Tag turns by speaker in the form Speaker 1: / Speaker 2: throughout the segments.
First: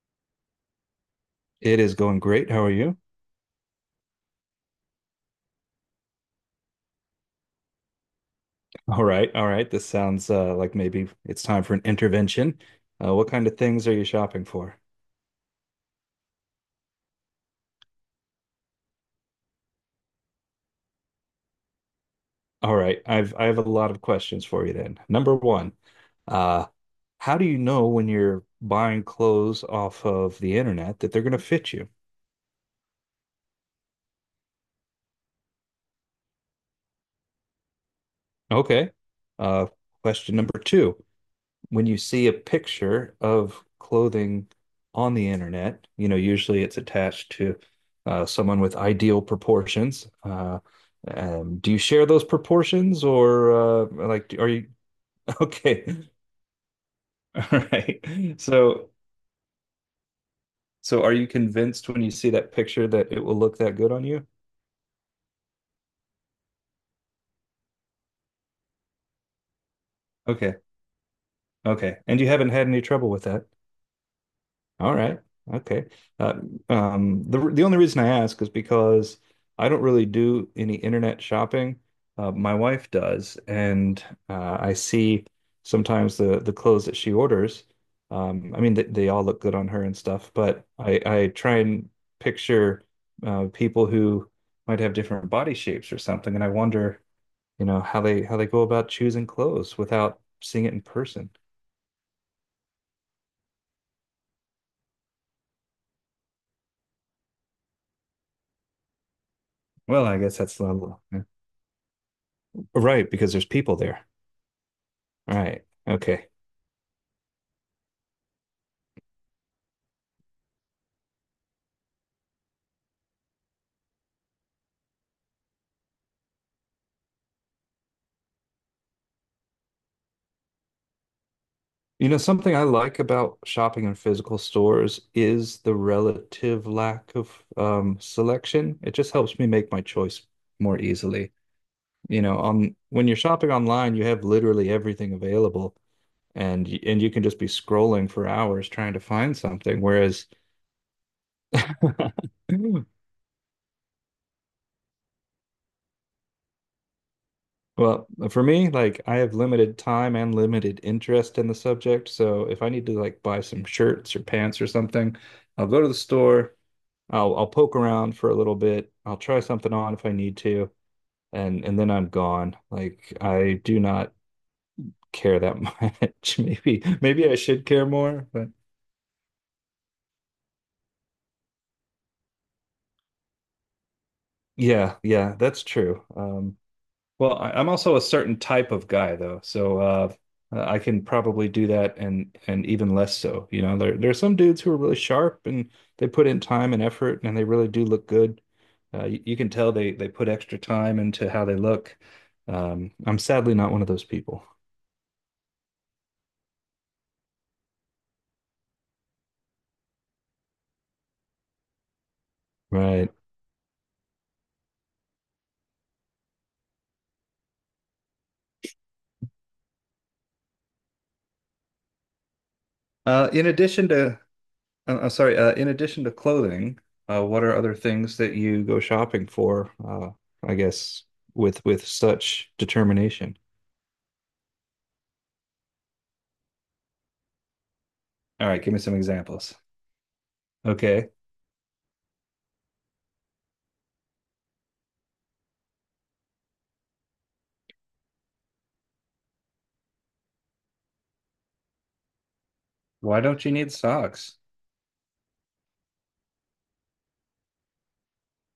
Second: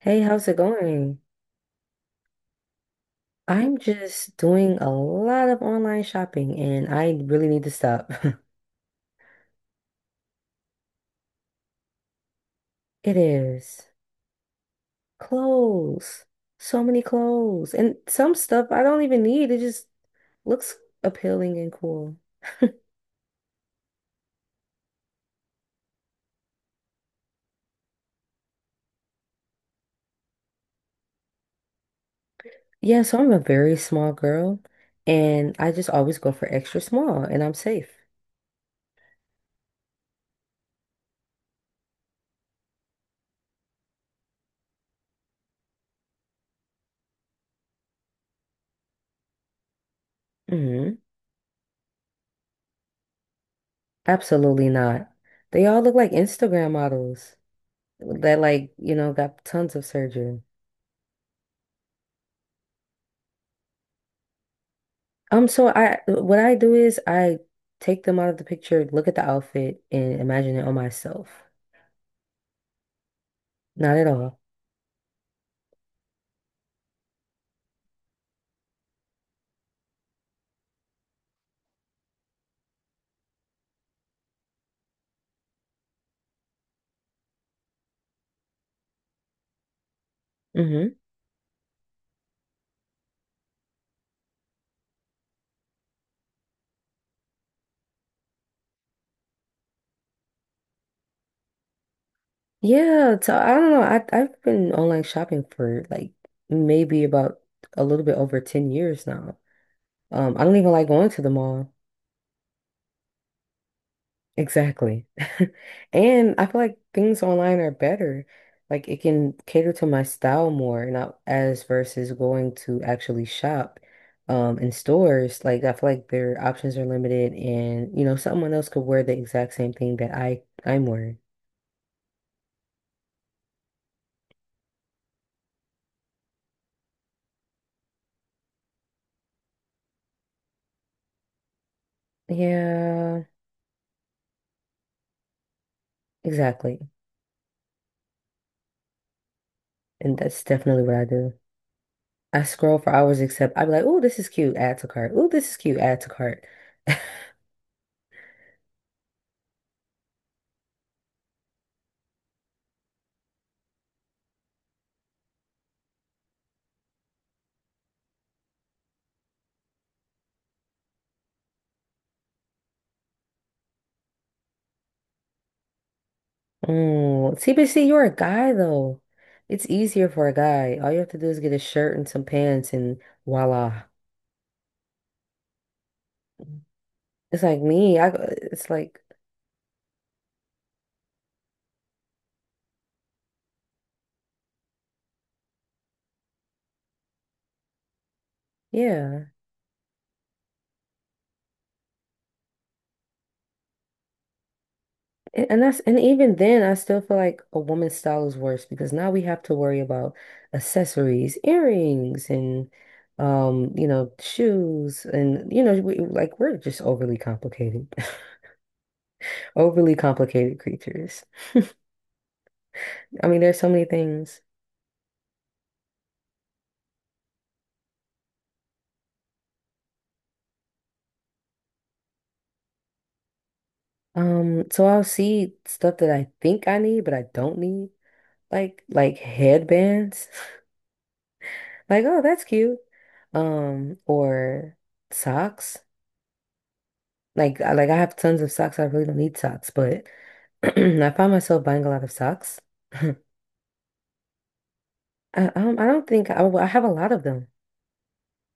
Speaker 1: Hey, how's it going?
Speaker 2: It is going great. How are you?
Speaker 1: I'm just doing a lot of online shopping and I really need to stop.
Speaker 2: All right, all right. This sounds like maybe it's time for an intervention.
Speaker 1: It
Speaker 2: What kind of things
Speaker 1: is
Speaker 2: are you shopping for?
Speaker 1: clothes. So many clothes. And some stuff I don't even need. It just looks appealing and cool.
Speaker 2: All right, I have a lot of questions for you then. Number one, uh, how do you know when you're buying clothes off of the internet that they're going to fit you?
Speaker 1: Yeah, so I'm a very small girl and I just always go for extra small and I'm safe.
Speaker 2: Okay. Uh, Question number two, when you see a picture of clothing on the internet, usually it's attached to someone with ideal proportions.
Speaker 1: Hmm.
Speaker 2: Do you share those proportions or like are you
Speaker 1: Absolutely not. They all look
Speaker 2: okay?
Speaker 1: like Instagram models
Speaker 2: All right.
Speaker 1: that like,
Speaker 2: So
Speaker 1: got tons of surgery.
Speaker 2: so are you convinced when you see that picture that it will look that good on you?
Speaker 1: So I what I do is I take them out of the picture, look at the outfit, and imagine
Speaker 2: Okay.
Speaker 1: it on myself.
Speaker 2: Okay. And you haven't had any trouble with that?
Speaker 1: Not at all.
Speaker 2: All right. Okay. Uh, the only reason I ask is because I don't really do any internet shopping. My wife does, and I see sometimes the clothes that she orders. I mean, they all look good on her and stuff, but
Speaker 1: Hmm.
Speaker 2: I try and picture people who might have different body shapes or something, and I wonder, how they go about choosing clothes without seeing it in person.
Speaker 1: Yeah, so I don't know. I've been online shopping for like maybe about a little bit over 10 years now.
Speaker 2: Well, I guess
Speaker 1: I don't
Speaker 2: that's
Speaker 1: even like
Speaker 2: level.
Speaker 1: going to the mall.
Speaker 2: Right, because there's people there.
Speaker 1: Exactly.
Speaker 2: All right. Okay.
Speaker 1: And I feel like things online are better. Like it can cater to my style more, not as versus going to actually shop in stores. Like I feel like their options are limited and someone else could wear the exact same thing that I'm wearing.
Speaker 2: You know, something I like about shopping in physical stores is the relative lack of selection. It just helps me make my choice more easily. On when you're
Speaker 1: Yeah,
Speaker 2: shopping online, you have literally everything available, and
Speaker 1: exactly.
Speaker 2: and you can just be scrolling for hours trying to find something.
Speaker 1: And
Speaker 2: Whereas,
Speaker 1: that's definitely what I do. I scroll for hours except I'd be like, oh, this is cute, add to cart. Oh, this is cute, add to cart.
Speaker 2: well, for me, like I have limited time and limited interest in the subject. So if I need to like buy some shirts or pants or something, I'll go to the store. I'll poke around for a little bit. I'll try something on if I need to, and then I'm gone. Like I do not care that much. Maybe
Speaker 1: Oh,
Speaker 2: I
Speaker 1: see,
Speaker 2: should
Speaker 1: but
Speaker 2: care
Speaker 1: see, you're a
Speaker 2: more, but
Speaker 1: guy though. It's easier for a guy. All you have to do is get a shirt and some pants, and voila.
Speaker 2: yeah, yeah, that's true. Well,
Speaker 1: It's like
Speaker 2: I'm also
Speaker 1: me.
Speaker 2: a
Speaker 1: I.
Speaker 2: certain
Speaker 1: It's
Speaker 2: type of
Speaker 1: like
Speaker 2: guy though, so I can probably do that and even less so. You know, there are some dudes who are really sharp and they put in time and effort and they really do look good.
Speaker 1: yeah,
Speaker 2: You can tell they put extra time into how they look. I'm sadly not one of those people.
Speaker 1: and even then, I still feel like a woman's style is worse because now we have to worry about accessories, earrings, and
Speaker 2: Right.
Speaker 1: shoes, and like we're just overly complicated, overly complicated creatures. I
Speaker 2: Uh,
Speaker 1: mean,
Speaker 2: in
Speaker 1: there's so many
Speaker 2: addition to,
Speaker 1: things.
Speaker 2: I'm sorry, in addition to clothing, what are other things that you go shopping for? I guess with such determination.
Speaker 1: So I'll see stuff that I think I need, but I don't need,
Speaker 2: All right, give me
Speaker 1: like
Speaker 2: some
Speaker 1: like
Speaker 2: examples.
Speaker 1: headbands.
Speaker 2: Okay.
Speaker 1: Like, oh, that's cute. Or socks. Like I have tons of socks. I really don't need socks, but I find myself buying a lot of socks. I
Speaker 2: Why don't you need socks?
Speaker 1: I don't think well, I have a lot of them.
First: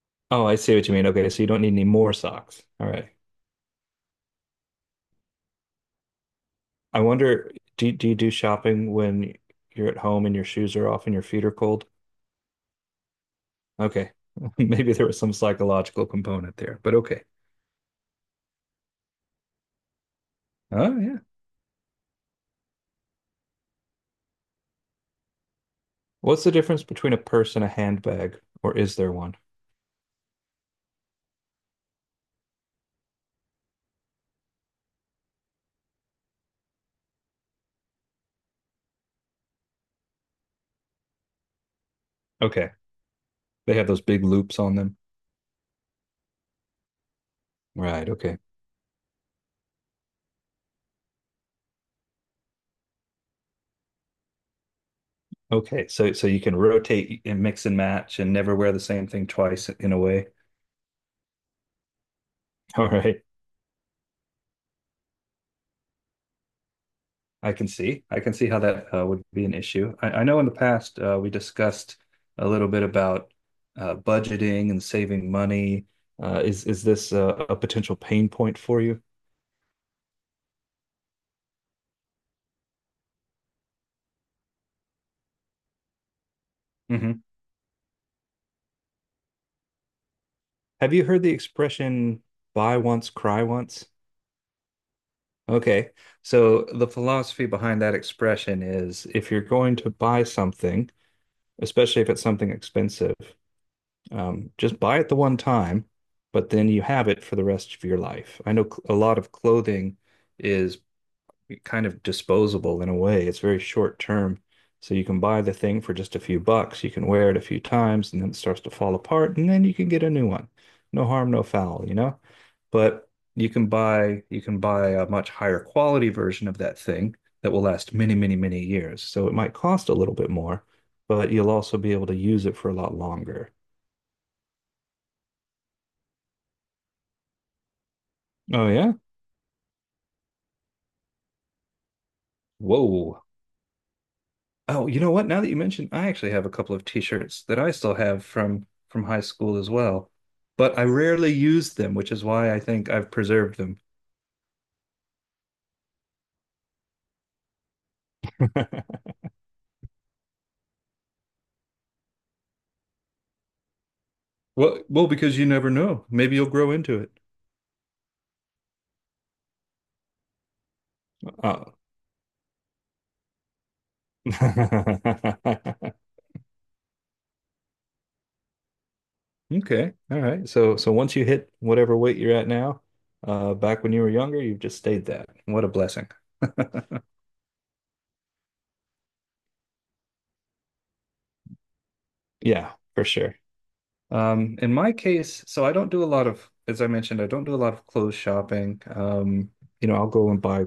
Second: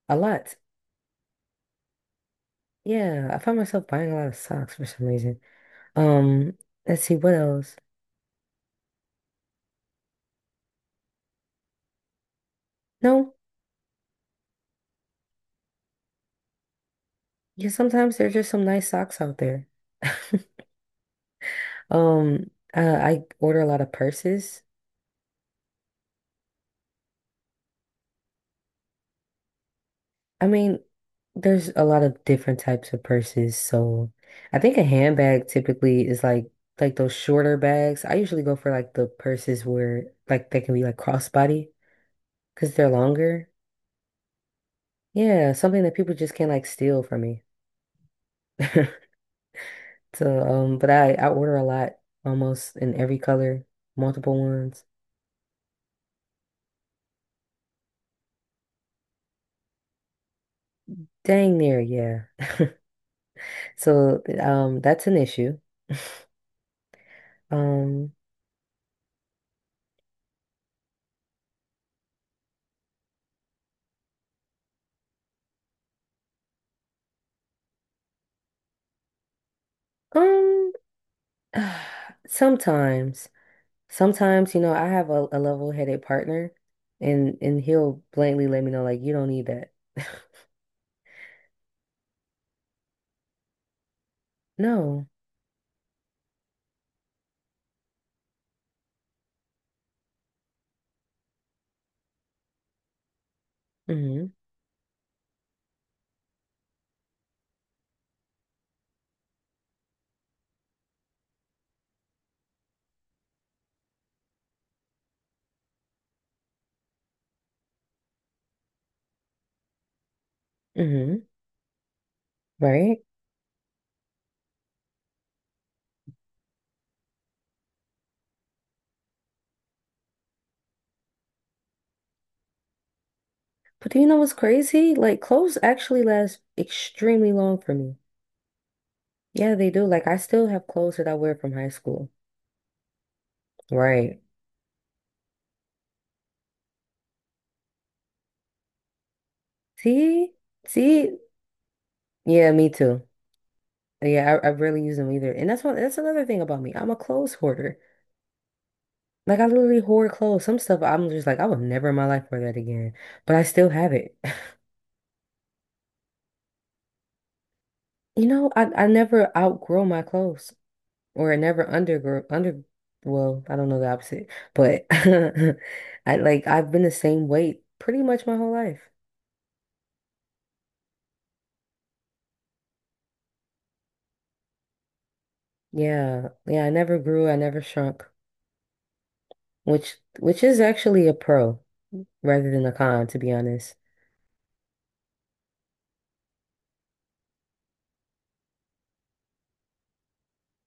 Speaker 1: A
Speaker 2: Oh,
Speaker 1: lot.
Speaker 2: I see what you mean. Okay, so you don't need any more socks. All right.
Speaker 1: Yeah, I find myself buying a lot of socks for some reason. Um,
Speaker 2: I
Speaker 1: let's see what
Speaker 2: wonder,
Speaker 1: else.
Speaker 2: do you do shopping when you're at home and your shoes are off and your feet are cold?
Speaker 1: No,
Speaker 2: Okay. Maybe there was some psychological component there, but okay.
Speaker 1: yeah, sometimes there's just some nice socks out there.
Speaker 2: Oh, yeah.
Speaker 1: Um, I order a lot of purses.
Speaker 2: What's the difference between a purse and a handbag, or is there one?
Speaker 1: I mean, there's a lot of different types of purses, so I think a handbag typically is like those shorter bags. I usually go for like the purses where like they can be like crossbody
Speaker 2: Okay.
Speaker 1: because they're longer.
Speaker 2: They have those big loops on them.
Speaker 1: Yeah, something that people just can't like steal from me.
Speaker 2: Right. Okay.
Speaker 1: So, but I order a lot, almost in every color, multiple ones.
Speaker 2: Okay. So you can rotate and mix and match and never wear the same thing twice in a way.
Speaker 1: Dang near, yeah.
Speaker 2: All right.
Speaker 1: So, that's an issue.
Speaker 2: I can see.
Speaker 1: Um.
Speaker 2: I can see how that would be an issue. I know in the past we discussed a little bit about budgeting and saving money. Is this a potential pain point for you?
Speaker 1: Um, Sometimes, sometimes, I have a level-headed partner
Speaker 2: Hmm.
Speaker 1: and he'll blatantly let me know like you don't need that.
Speaker 2: Have you heard the expression buy once, cry once?
Speaker 1: No.
Speaker 2: Okay. So the philosophy behind that expression is if you're going to buy something, especially if it's something expensive.
Speaker 1: Mm-hmm.
Speaker 2: Just buy it the one time, but then you have it for the rest of your life. I know a lot of clothing is kind of disposable in a way. It's very short term. So you can buy the thing for just a few bucks. You can wear it a few times and then it starts to fall apart and then you can get a new one. No
Speaker 1: Mm-hmm.
Speaker 2: harm, no foul, you know?
Speaker 1: Right?
Speaker 2: But you can buy a much higher quality version of that thing that will last many, many, many years. So it might cost a little bit more, but you'll also be able to use it for a lot longer.
Speaker 1: But do you know what's crazy? Like clothes actually last extremely long for me.
Speaker 2: Oh yeah.
Speaker 1: Yeah, they do. Like I still have clothes that I wear from high school.
Speaker 2: Whoa.
Speaker 1: Right.
Speaker 2: Oh, you know what? Now that you mention, I actually have a couple of t-shirts that I still have from high school as well,
Speaker 1: See?
Speaker 2: but I
Speaker 1: See?
Speaker 2: rarely use them, which is
Speaker 1: Yeah,
Speaker 2: why I
Speaker 1: me
Speaker 2: think
Speaker 1: too.
Speaker 2: I've preserved them.
Speaker 1: Yeah, I rarely use them either. And that's another thing about me. I'm a clothes hoarder. Like I literally hoard clothes. Some stuff I'm just like, I would never in my life wear that again. But I still have it.
Speaker 2: Well, well, because you never know. Maybe you'll grow into it.
Speaker 1: I never outgrow my clothes or I never
Speaker 2: Oh.
Speaker 1: undergrow under well, I don't know the opposite, but I like I've been the same weight pretty much my whole life.
Speaker 2: Okay. All right. So once you hit whatever weight you're at now, back when you were younger, you've just stayed that. What a blessing.
Speaker 1: Yeah. Yeah, I never grew, I never shrunk, which is actually a pro rather than a
Speaker 2: Yeah, for
Speaker 1: con, to be
Speaker 2: sure.
Speaker 1: honest.
Speaker 2: In my case, so I don't do a lot of, as I mentioned, I don't do a lot of clothes shopping. You know, I'll go and buy,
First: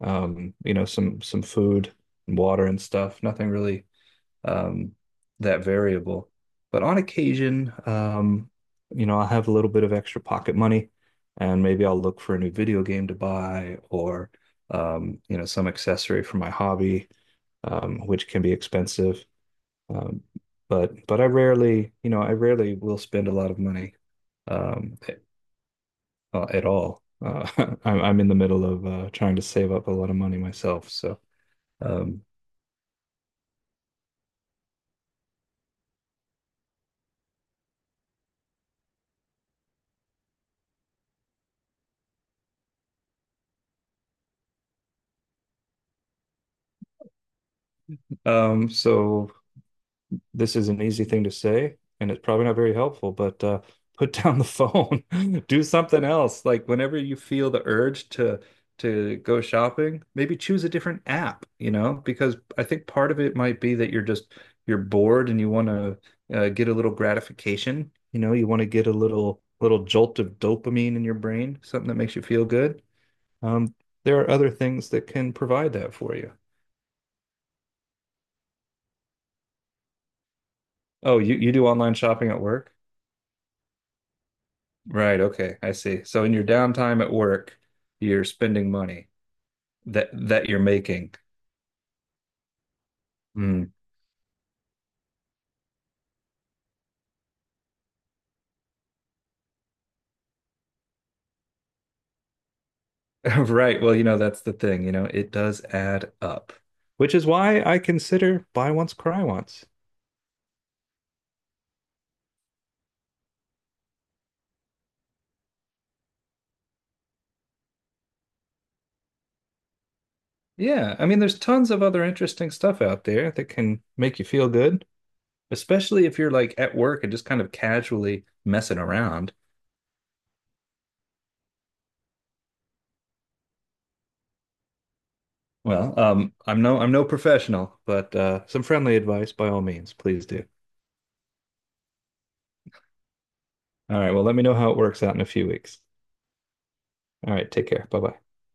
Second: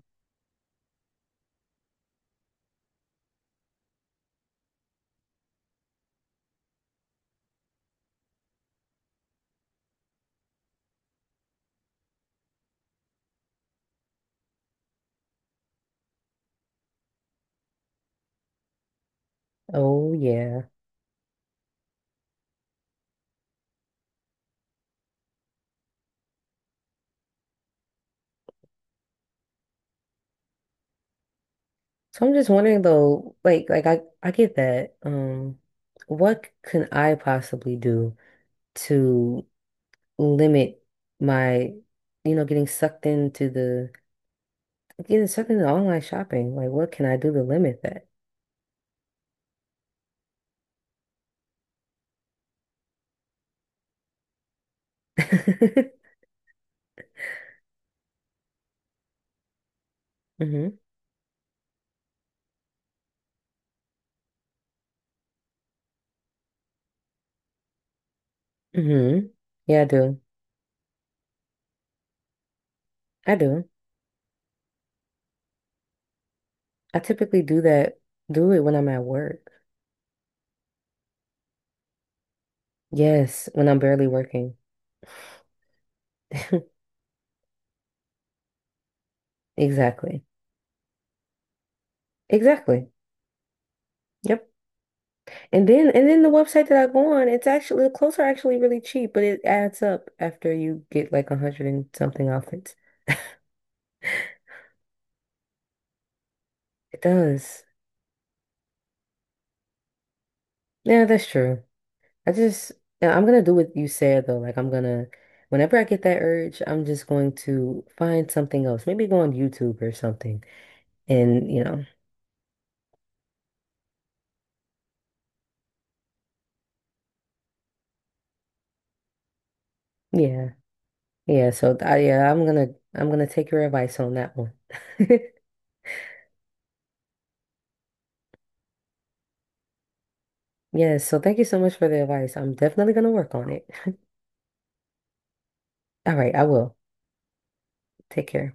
Speaker 2: you know, some food and water and stuff. Nothing really, um, that variable. But on occasion, you know, I'll have a little bit of extra pocket money, and maybe I'll look for a new video game to buy or, you know, some accessory for my hobby, which can be expensive.
Speaker 1: Oh
Speaker 2: Um,
Speaker 1: yeah.
Speaker 2: but I rarely, you know, I rarely will spend a lot of money um, at, at all. I'm in the middle of trying to save up a lot of money myself. Um,
Speaker 1: So I'm just wondering though, like I get that. What can I possibly do to limit my, getting sucked into online shopping? Like, what can I do to limit that?
Speaker 2: so this is an easy thing to say, and it's probably not very helpful, but put down the phone, do something else. Like whenever you feel the urge to go shopping, maybe choose a
Speaker 1: Hmm.
Speaker 2: different app, you know, because I think part of it might be that you're just you're bored and you want to get a little gratification, you know, you want to get a
Speaker 1: Hmm. Yeah, I
Speaker 2: little jolt
Speaker 1: do.
Speaker 2: of dopamine in your brain, something that makes you feel good.
Speaker 1: I do.
Speaker 2: Um, there are other things that can provide that for you.
Speaker 1: I typically do that, do it when I'm at work.
Speaker 2: Oh, you do online shopping at work?
Speaker 1: Yes, when I'm barely working.
Speaker 2: Right, okay, I see. So in your downtime at work, you're spending money
Speaker 1: Exactly.
Speaker 2: that you're making.
Speaker 1: Exactly.
Speaker 2: Hmm.
Speaker 1: Yep. And then the website that I go on, it's actually the clothes are actually really cheap, but it adds up after you get like a hundred and something outfits.
Speaker 2: Right. Well, you know, that's the thing, you know, it does add up.
Speaker 1: It
Speaker 2: Which is
Speaker 1: does.
Speaker 2: why I consider buy once, cry once.
Speaker 1: Yeah, that's true. I just, yeah, I'm gonna do what you said though. Like, whenever I get that urge, I'm just going to find something else. Maybe go on YouTube or something.
Speaker 2: Yeah, I mean, there's
Speaker 1: And
Speaker 2: tons of other interesting stuff out there that can make you feel good, especially if you're like at work and just kind of casually messing around.
Speaker 1: yeah, yeah. So yeah, I'm gonna take your advice on that one.
Speaker 2: Well, I'm no professional, but some friendly advice by all means, please do.
Speaker 1: Yes. So thank you so much for the advice. I'm definitely gonna work on it.
Speaker 2: All right, well, let me know how it works out in a few weeks.
Speaker 1: All right, I will.
Speaker 2: All right. Take care. Bye bye.
Speaker 1: Take care.